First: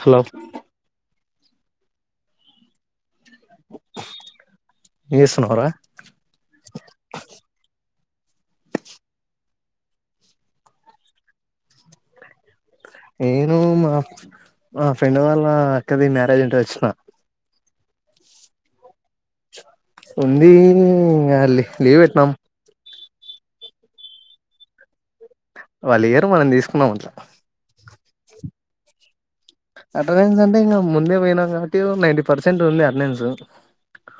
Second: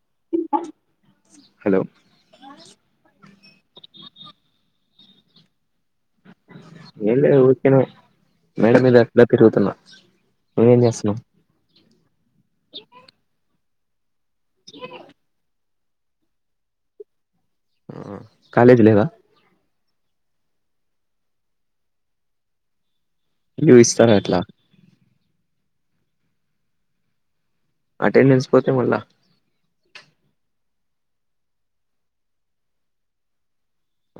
Hello hello ఈశన్నహరా ఎల్ ఊచ్చేను మేడం ఇది ఎట్లా తిరుగుతున్నా మవ్వేం చేస్తున్నాం ఏను మా ఆ ఫ్రెండ్ వల్ళ ద మ్యారేజ్ అంటే వచ్చినా కాలేజ్లవా ఉంది అలి లీవ్ పెట్నాం చూపిస్తారా ఎట్లా వాళ్ళు ఏరు మనం తీసుకున్నాం అట్లా అటెండెన్స్ పోతే మళ్ళా అటెండెన్స్ అంటే ఇంకా ముందే పోయినాం కాబట్టి నైన్ంటీ పర్సెంట్ ఉంది అటెండెన్స్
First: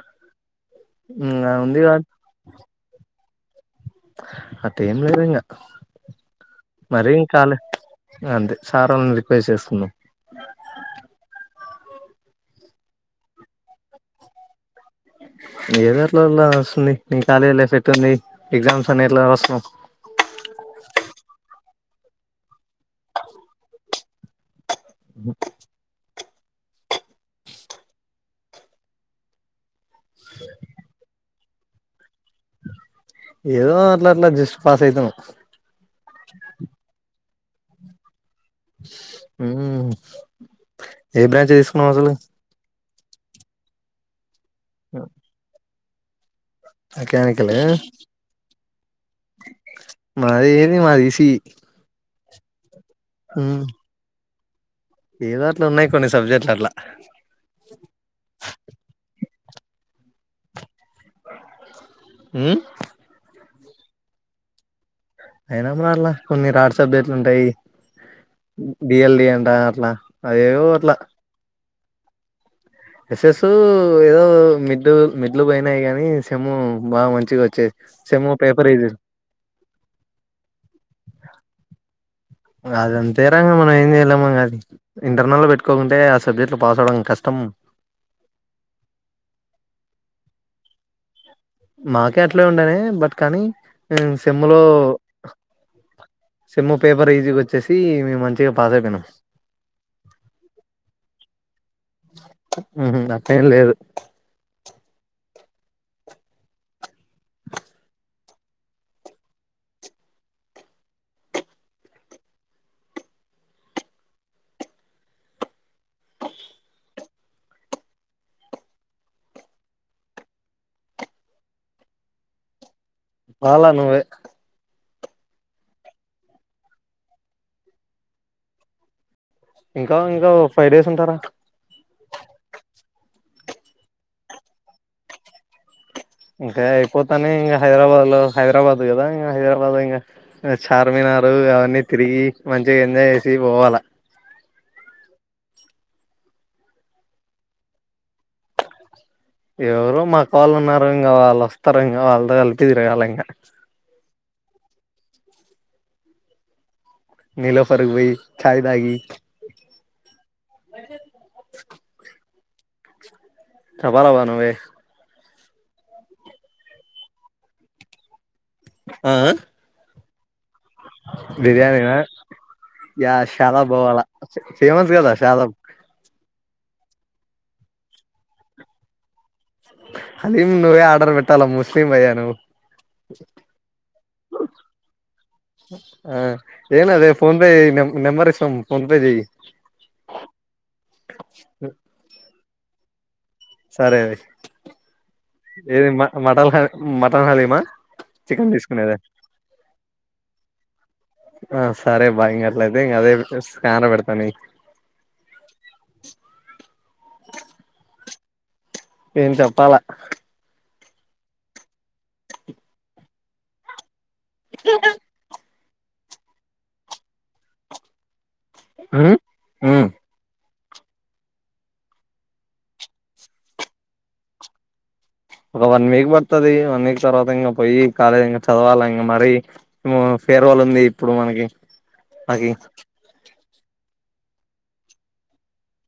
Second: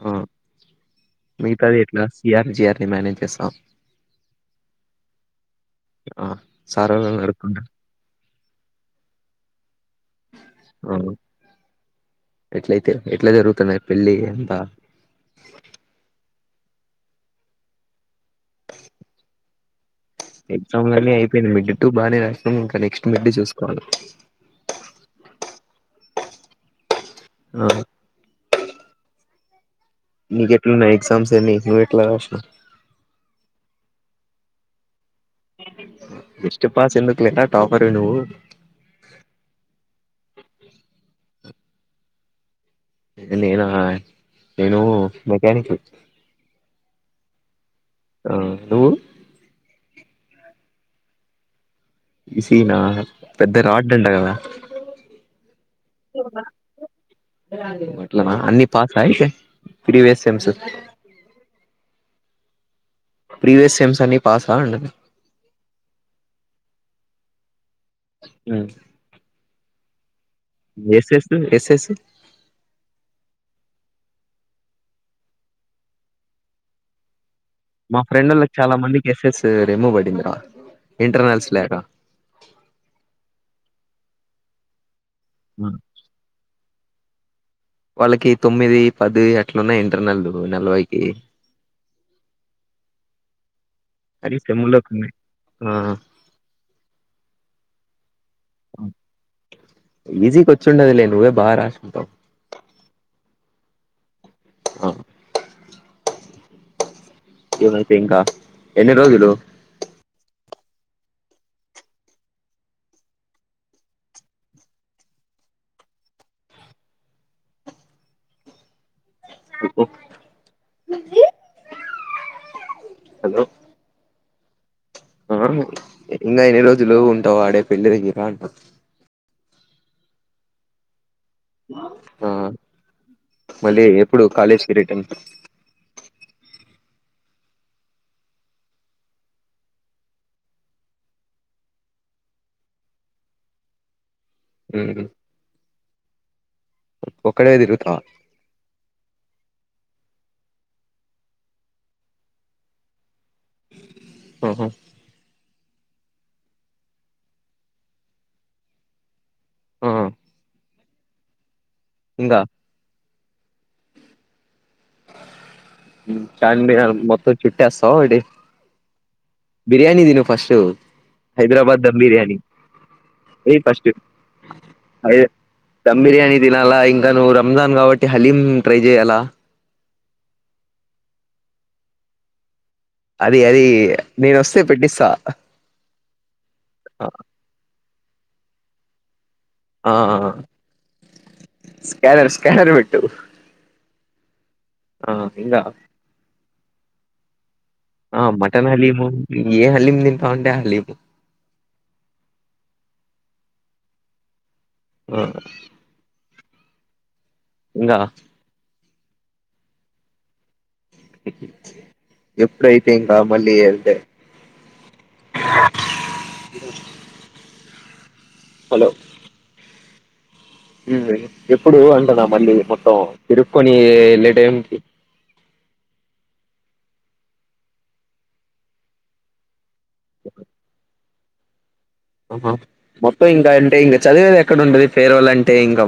ఆ ఇంగ మిగతాది ఉంది ఎట్లా సిఆర్ జిఆర్ ని మేనేజ్ చేస్త స అత ఏం లేదుంగా ఆ మరి సారోళ్ళని ఇం కాల అడుక్కుంటా అంతే సార్ వాళ్ళని రిక్వేర్ చేసుకున్నాం అవు ఎట్లయితే ఎట్లా జరుగుతున్నాయి పెళ్లి ఎంత ఏదో అట్లా అట్లా వస్తుంది నీ కాలేజ్ ఫ్రేట్టుంది ఎగ్జామ్స్ అనే ఎట్లా వస్తుాం పేన్ మికిట్టు బానే కాష్ ఇంకా నెక్స్ట్ మిడ్ చూసుకోవాలి హా హా నీకెట్లున్నయ్ ఎగ్జామ్స్ ఎన్ని నువ్వెట్ల రాష్ణవ్ ఎదో అట్లా అట్లా జస్ట్ పాస్ అయితం జస్ట్ పాస్ ఎందుకులే నా టాపరే నువ్వు ఉ ఏ బ్రాంచ్ తీసుకున్నవ్ అసలు నేనా నేను మెక్యనిక్ మెకానికల్ ఆ హలో మాది ఏంది మాది E C E E C E నా పెద్ద రాడ్డంట కదా ఏదో అట్లా ఉన్నాయి కొన్ని సబ్జెక్ట్లు అట్లా అట్లానా అన్ని పాసా అయితే ప్రీవియస్ సెమ్స్ ఆమ్ ప్రీవియస్ సెమ్స్ అన్ని పాసా అంటున్న అయిన మరలా కొన్ని రాడ్ సబ్జెక్ట్లు ఉంటయి డి ఎల్ డి అంట అట్లా అదేవో yes yes yes yes yes yes ఏదో మిడ్లు మిడ్లు పోయినయి గాని సెమ్ బాగా మంచిగా వచ్చ మా ఫ్రెండ్ళ్ళకి చాలా మంది కి ఎసెస్ రిమూవ్ పడింది రా ఇంటర్నల్స్ లేక అదంతేరా మనం ఏం చేయలేము ఇంగ అది ఇంటర్నల్ లో పెట్టుకోకుంటే ఆ సబ్జెక్ట్లు పాస్ అవ్వడం కష్టం పా వాళ్ళకి తొమ్మిది పది అట్లున్నయి ఇంటర్నల్లు నలభైకి నాకు అట్లే ఉండనే బట్ కానీ కానీ సెమ్లో సెమ్ములో కొన్ని ఆ సెమ్ పేపర్ ఈజీగా వచ్చేసి మేము మంచిగా పాస్ అయిపోయినం ఈజీగా వచ్చుండదులే నువ్వే బాగా రాసుంటావు ఆమ్ ఆహా అట్లెం లేదు ఆ ఏవనైతే ఇంకా ఎన్ని రోజలు హలో పాల నువ్వే ఆ ఇంకా ఎన్ని రోజులు ఉంటవు ఆడ పెళ్ళి దగ్గర అంటున్న ఇంకా ఇంకా ఫైవ్ డేస్ ఉంటారా ఆ మళ్ళీ ఎప్పుడు కాలేజ్ పీరియడ్ ఇంకా అయిపోతానే ఇంకా హైదరాబాద్ లో హైదరాబాద్ కదా ఇకా హైదరాబాద్ లో ఇంకా చార్మినార్ అవన్నీ తిరిగి మంచిగా ఎంజాయ్ చేసి పోవాల అ ఒకక్కడదిరు తా ఎవరు మాకు వాళ్ళు ఉన్నారు ఇంకా వాళ్ళు వస్తారు ఇంకా వాళ్ళతో కలిపిదిరయాలి ఇంకా ఆఓహ నీలో ఫరక్ భయి చాయ తాగి ఆ [inaudible] ఇకా ప్రవాాలవ ను చం మొత్త చుట్టటి వస్తావ ఇడి బిర్యానీ దిన ఫస్ట్ హైదరాబాద్ బిర్యానిన దమ్ బిర్యానీ ఏయ్ ఫస్ట్ శాలాబ్వాలా ఫేమస్ కదా హై శాలా దమ్ బిర్యానీ తినాలా ఇంకా నువ్వు రంజాన్ కాబట్టి హలీం ట్రై చెయ్యాలా అదిం నువ్వే ఆర్డర్ పెట్టాలా ముస్లిం అయ్యా నువవు అది అది నేను వస్తే పెట్టిస్తా ఆ ఏన అదే ఫోన్ పే న నెంబర్ ఇస్తం ఫోన్ పే చేయ్ ఆ స్కాన్ స్కానర్ పెట్టు సరే అయి ఆ ఇంగా ఏది మ మటన్ హ మటన్ హలిమా ఆ చికెన్ మటన్ తీసుకునేద హలీము ఏ హలీం తింటావు అంటే ఆ హలీము సరే బాగా ఇంక అట్లయితే ఇంకా అదే స్కానర్ పెడతా ఆ ఇంకా ఏం చెప్పాల ఎప్పుడైతేంగా మళ్ళీ అంతే [inaudible] [inaudible] హలో ఉమ్ ఉమ్ ఎప్పుడు అంటునా మళ్ళీ మొత్తం తిరుక్కకుొని వెళ్ళే టైంకి ఒక వన్ వీక్ పడుతుది వన్ వీక్ తర్వాత ఇంకా పోయి కాలేజీ ఇంకా చదవాలి ఇంకా మరి ఫేర్వాల్ ఉంది ఇప్పుడు మనకి నాకి ఆహా మొత్తం ఇంగా ఎ ఇంక చదివేది ఎక్కడంటది ఫేర్వెల్ అంటే ఇంకా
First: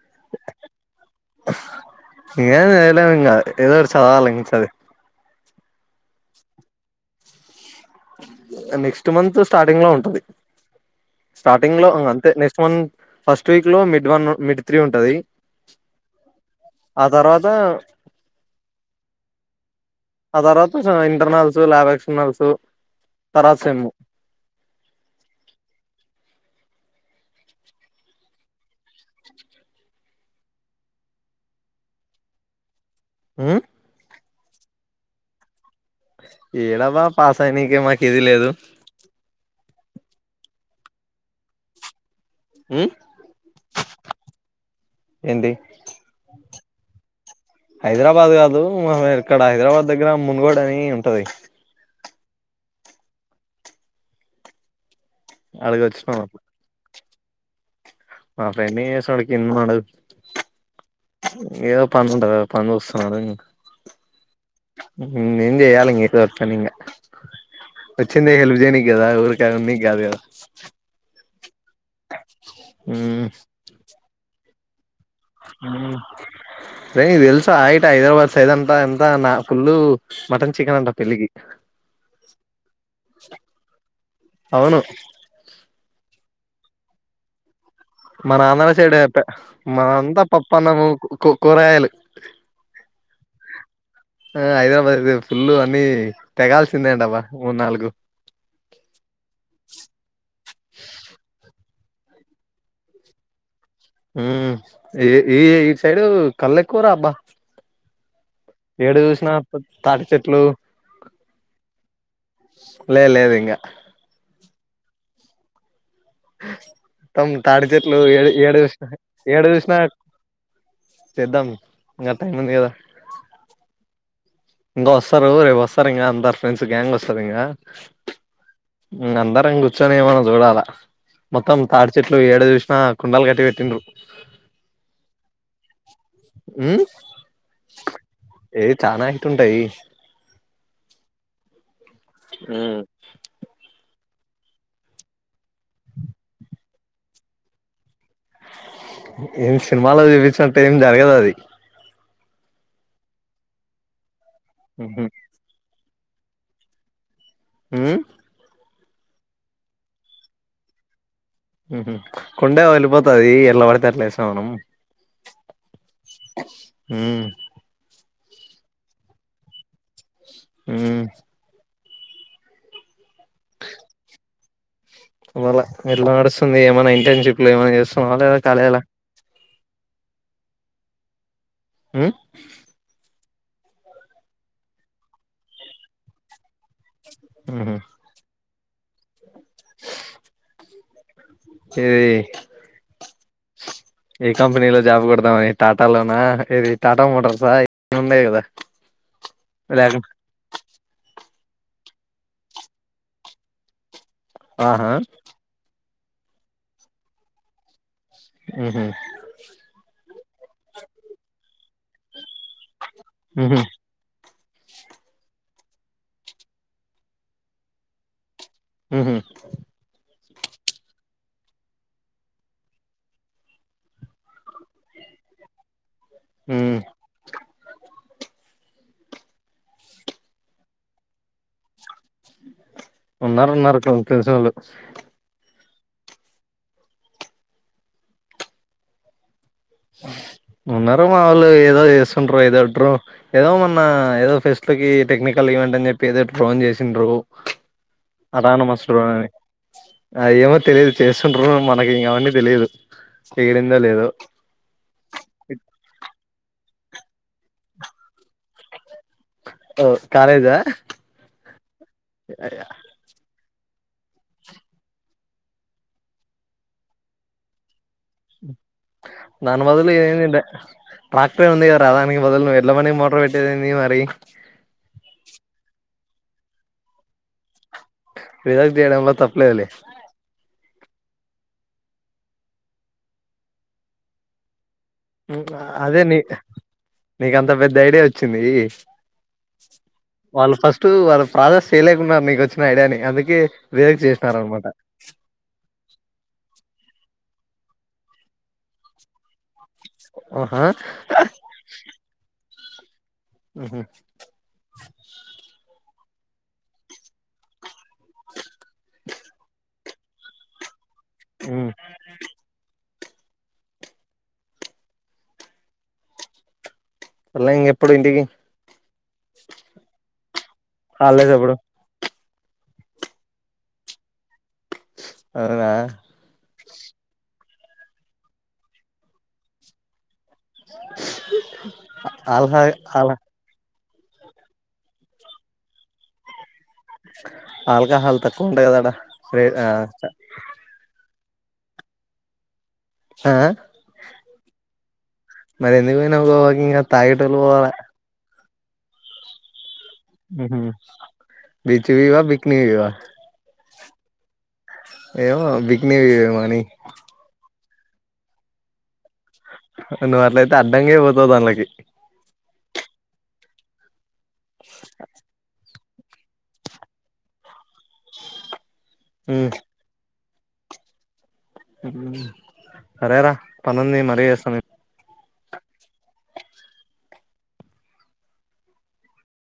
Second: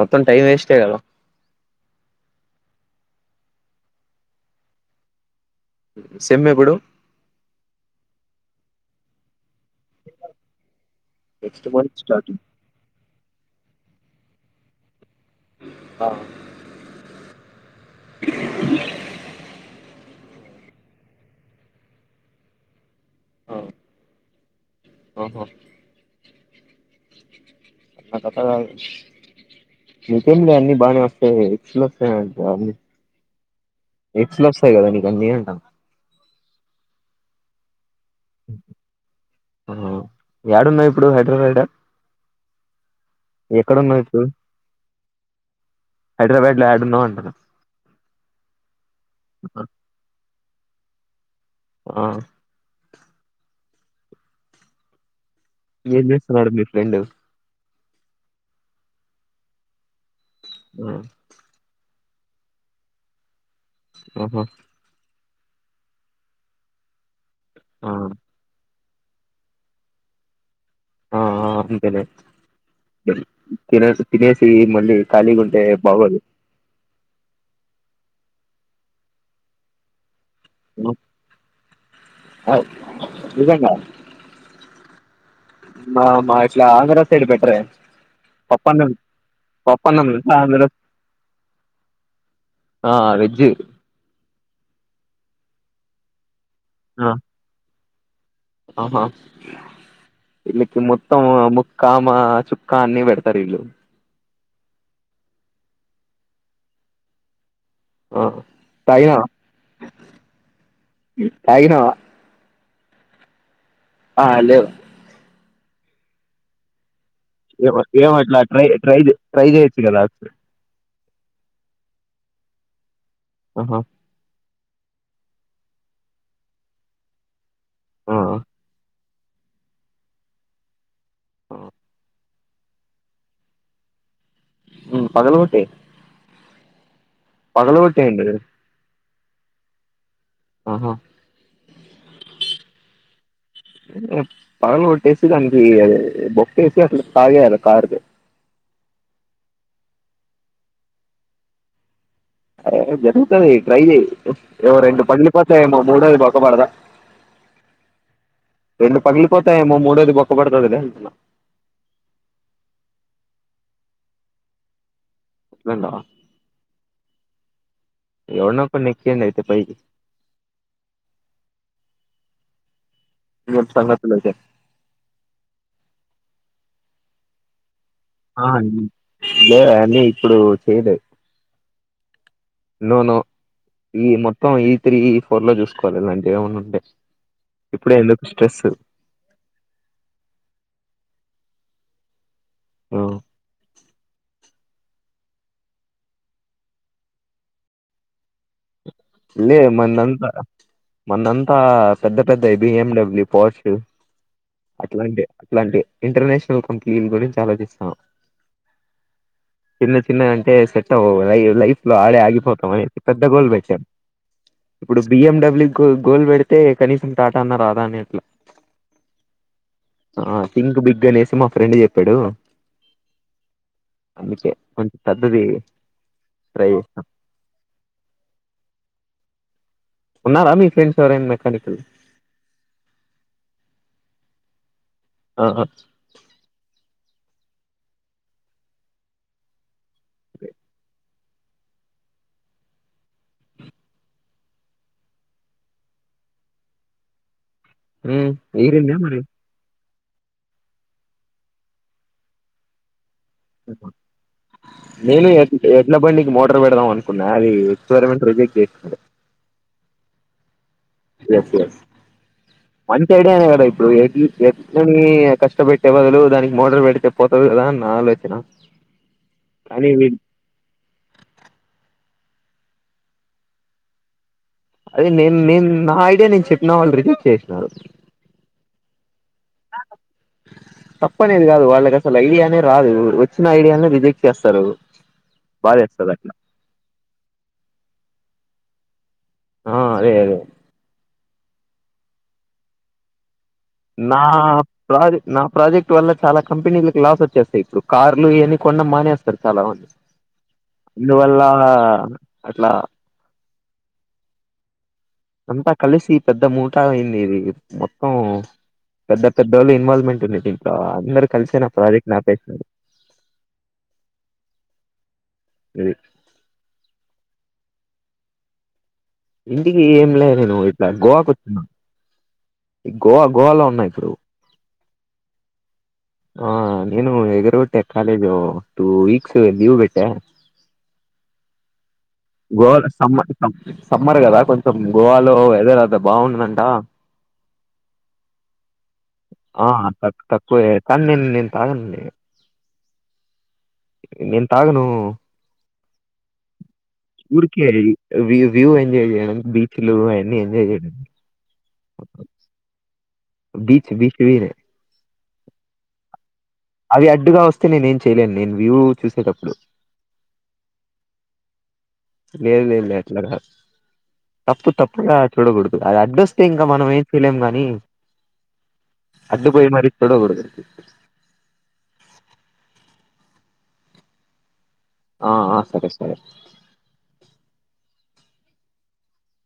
మొత్తం టైం వేస్టే కదా ఇంకేం చేయలేం ఇంకా ఏదోటి చదవాలి సది సేమ్ ఎప్పుడూ నెక్స్ట్ మంత్ స్టార్టింగ్ లో ఉంటుంది నెక్స్ట్ స్టార్టింగ్ లో మంత్ అే స్టార్టింగ్ నెక్స్ట్ మ ఫస్ట్ వీక్ లో మ మ వన్ మిడ్ త్రీ ఉంటది ఆ ఆ తర్వాతా ఆ తర్వాతా ఇంటర్నల్స్ ల్యాబ్ ఎక్క్షనల్స్ ఆ, తర్వాతా సేమ్ ఆహా అ కథ మీకంలే అన్ని బానీ వ ఉమ్ ఎక్స్ల వస్తాయి కదా అన్నీ నీకు అంటాన ఏడాబా పాస్ అయినాకనే మా ఇది లేదు ఆ యడున్నావ్ ఇప్పుడు హైదరాబాడ్ ఉమ్ ఎక్కడున్నవ్ ఇప్పుడు ఏంటి హైదరాబాద్ యాడున్నావ్ అంటున్న హైదరాబాద్ కాదు ఉమ్ ఇక్కడ హైదరాబాద్ దగ్గర మునుగోడు ని ఉంటది ఆ అడిగి ఏన్ వచ్చినాం చేసన్నాడ మీ ఫ్రెండ్ ఆ ఫ్రెండ్ సడు కింధా ఉనాడు ఏ పను ఉంటద పని వస్తున్నాడు ఆహా నిందేయాలంగ ఇకు వర్స్తా నికా ఆ వచ్చిందే హ విజేనికినికి దా ఊరుకా మీ కాదుదా థినా మ్మ్ థినేసి థెనేసి [unintelligible] ఫ్రీ మండి రే ఇది తెలుసా ఆయిట్ హైదరాబాద్ సైదంట ఎంత నా ఫుల్లు మటన్ చికెన్ అంట పెళ్లిగి ఆ, నిజంగా అవును మా మా ఇట్లా ఆంధ్ర సైడ్ పెట్రే మన ఆంధ్ర సైడ్ చెప్ప పప్పన్నం మనంతా తెలుసా ఆంధ్ర పప్పన్నము కూరయలు ఆ వెజ్ ఆ హైదరాబాద్ ఇ ఫుల్లు అని తెగాల్సిందేండ ఆ అబ్వ్వ మూడు నాలుగు ఆహా పెల్లి మొత్తం ముక్కా మా చుక్క అన్ని పెడతారు ఇల్లు ఉమ్ ఈ ఈ ఈ సైడు కలు ఎకువారా ఆబ్బా ఆ ఏడు తాగినవా చూసినా తాటి చెట్లు తాగినవా లే లేదు ఇంకా హలో అ ఏ ఏమట్లా ట్రై ట్రై ట్రై ఏడు చూసినా చేయొచ్చు కదా అ చేద్దాం ఇంకా టైమ్ ఉంది కదా ఆహా ఇంకా వస్తారు రేపు వస్తారు ఇంకా అందరు ఫ్రెండ్స్ గ్యాంగ్ వస్తది ఇంకా [unintelligible] ఇంక అందరం కూర్చొని ఏమన్నా చూడాలా మొత్తం తాడి చెట్లు ఏడు ఏది చూసినా కుండలు కట్టి పెట్టిండ్రు ఉం పగలు కొట్టేయ్ ఊమ్ పగలకొట్టేయండి తుంటాయి ఆహా ఉమ్ పగల కొట్టేసి దానికి ఈ బొక్కేసి అట్లా తాగేయాల కార్ కి ఏం సినిమాలో చూపించినట్టు ఏం జరగదు అది అ జరుగుతది ట్రై చే ఏవో ఉహు రెండు పగిలి పోతాయేమో మూడోది బొక్కపడదా ఉమ్ రెండు పగిలిపోతాఏమో మూడోది బొక్క పడతదిలే అంటన్నా వుహుమ్ కుండే పగిలి పోతది ఎట్ల పడితే అట్ల వేసినం మనం విన్నవా ఉమ్మ్ ఎవడ్నో ఒకడిని ఎక్కియండి పీజీ ఊమ్మ్ ఏంటి సంగతులు ఐతే వల ఎట్లా నడుస్తుంది ఏమన్నా ఇంటర్న్షిప్ లో ఏమన్నా చేస్తు ఆ లే అని ఇప్పుడు చేయలేదు ఉ నో నో ఈ మొత్తం ఈ త్రీ ఈ ఫోర్ లో చూసుకోవాలి ఇలాంటివి ఏమన్నా ఉంటే ఉహు. ఇప్పుడే ఎందుకు స్ట్రెస్సు చేయ్ ది ఏక్ కంపెనీలో జాబ్ కొడదామని టాటాలోనా ఏది టాటా మోటార్సా ఏది ఉన్నాయి కదా ఇ లేక మన్నంతా మన్నంత ఆ పెద్ద పెద్ద బిఎండబ్ల్యూ పోస్ ఆహా అట్లాంటి అట్లాంటి ఇంటర్నేషనల్ కంపెనీల గురించి ఆలోచిస్తాం ఉహు చిన్న చిన్న అంటే సెట్ అవ్వవు ఇది లైఫ్ ఆడే ఆగిపోతామ పెద్ద గోల్ ఉహు బె ఇప్పుడు బిఎడబ్ల్యూ గోల్ పెడితే కనీసం టాటా అన్న రాదా అని అట్లా హ ఆ సిక్ బిగ్ అనేసి మా ఫ్రెండ్ చెప్పాడు అందుకే కొంచం సద్దది రై ఉమ్ ఉన్నారా మీ ఫ్రెండ్స్ ఎవరైనా మెకనికల్ ఉన్నారు ఉన్నారు కొ తెలిస వాళ్ళు ఆ ఉన్నారు మా వాళ్ళు ఏదో చేస్తుంట్ర ఏదో డ్రో ఏదో మొన్న ఏదో ఫెస్ట్ లో క టెక్నికల్ ఈవెంట్ అని చెప్పి ఏదో డ్రోన్ చేసిండ్రు ఆ వరిందయా మరి అ ఏమో తెలియదు చేస్తుంట్ర మనకి ఇం కావన్నీ తెలిదు చేయడిందా లేదో న న ఎట్లా ప న మట పెడదా అనుకున్నా అది ఎక్స్పరిమెంట్ రిజెక్ట్ చేండి ఓ కాలేజా ఎస్ ఎస్ మంచి ఐడినే ఇప్పుడు ఎ ఎదుని కష్టపెట్టే బదులు దానికి మోటార్ పెడితే పోతుంది కదా అ నా ఆలోచన దాని కానీ బదులు వీ ట్రాక్టర్ ఏ ఉంది కదా అదా వదలు ఎట్ల మనే మోటర్ పెట్టేదదింది మరి అదే ని ని నా అదేను చెప్పిన వాళ్ళు రిజెక్ట్ చేసినారు విదగ్ దేడమ తప్ప లేదులే నేది కాదు వాళ్ళకి అసలు ఐడియానే రాదు వచ్చిన ఐడియానే రిజెక్ట్ చేస్తారు అదే బాధేస్తది నీ అట్లా నీక అంత పెద్ద ఐడియా వచ్చ వచ్చింది ఆ అదే అదే వాళ్ళు ఫస్ట్ వాళ్ళ రాాజస్ చేయలేకున్నారు నీకు వచ్చిన ఐడియాని అందుకే రిజెక్ట్ నా చేసినారు అనమాట ప్రాజ నా ప్రాజెక్ట్ వల్ల చాలా కంపెనీలకు లాస్ వచ్చేస్తాయి ఇప్పుడు కార్లు ఇవీ కొనడం మానేస్తారు చాలా మంది. ఆహా అందువల్ల అట్లా మ్మ్ హు అంతా కలిసి పెద్ద మూటా అయింది ఇది మొత్తం పెద్ద పెద్దోళ్ల ఇన్వాల్మెంట్ ఉంది దీంట్ల అందరూ కలిసి నా ప్రాజెక్ట్ ని ఆపేసింది ఇది మళ్ళా ఇంగ ఎప్పుడు ఇంటికి ఇంటికి ఏం లేదు నేను ఇట్లా గోవాకు హాలిడేస్ ఎప్పుడు వచ్చినా గోవా గోవాలో ఉన్నా ఇప్పుడు అవునా ఆ నేను ఎగురుకొట్టా కాలేజు టూ వీక్స్ లీవ్ పెట్టా ఆల్హా గోవా లో ఆల్ సమ్మర్ ఇస్తాం సమ్మర్ కదా కొంచెం గోవాలో వెదర్ అంత బాగుందంట ఆల్కాహాల్ తక్కువ అంటా కదా ఆడ రే ఆ! హా తక్ తక్కువే. కానీ నేను నేను తాగనని హా తాగను. మరి ఎందుకు పోయినా వాకింగ్ ఉడికే వ్యూ ఎజయ్ చేయడం బి బీచ్వి వా పక్నివా బీష్ వి ఏవ బక్ని మ అవి అడ్డుగా వస్తయి నేనుయలేను నేను వ్యూ చూసేటప్పుడు రన్ని అట్ల అయితే అడ్డంగా అయి పోతాందిళ్లకి లేదు లే లే అట్లాదు తప్పు తప్పుడా చూడకడు అది అడ్డొస్తే ఇంకా మనం ఏం చేయలేం గాని అడ్డు పోయి మరి చొడబడదుదు సరేరా పనుంది మరీ చేస్తాను ఆ సరే సరే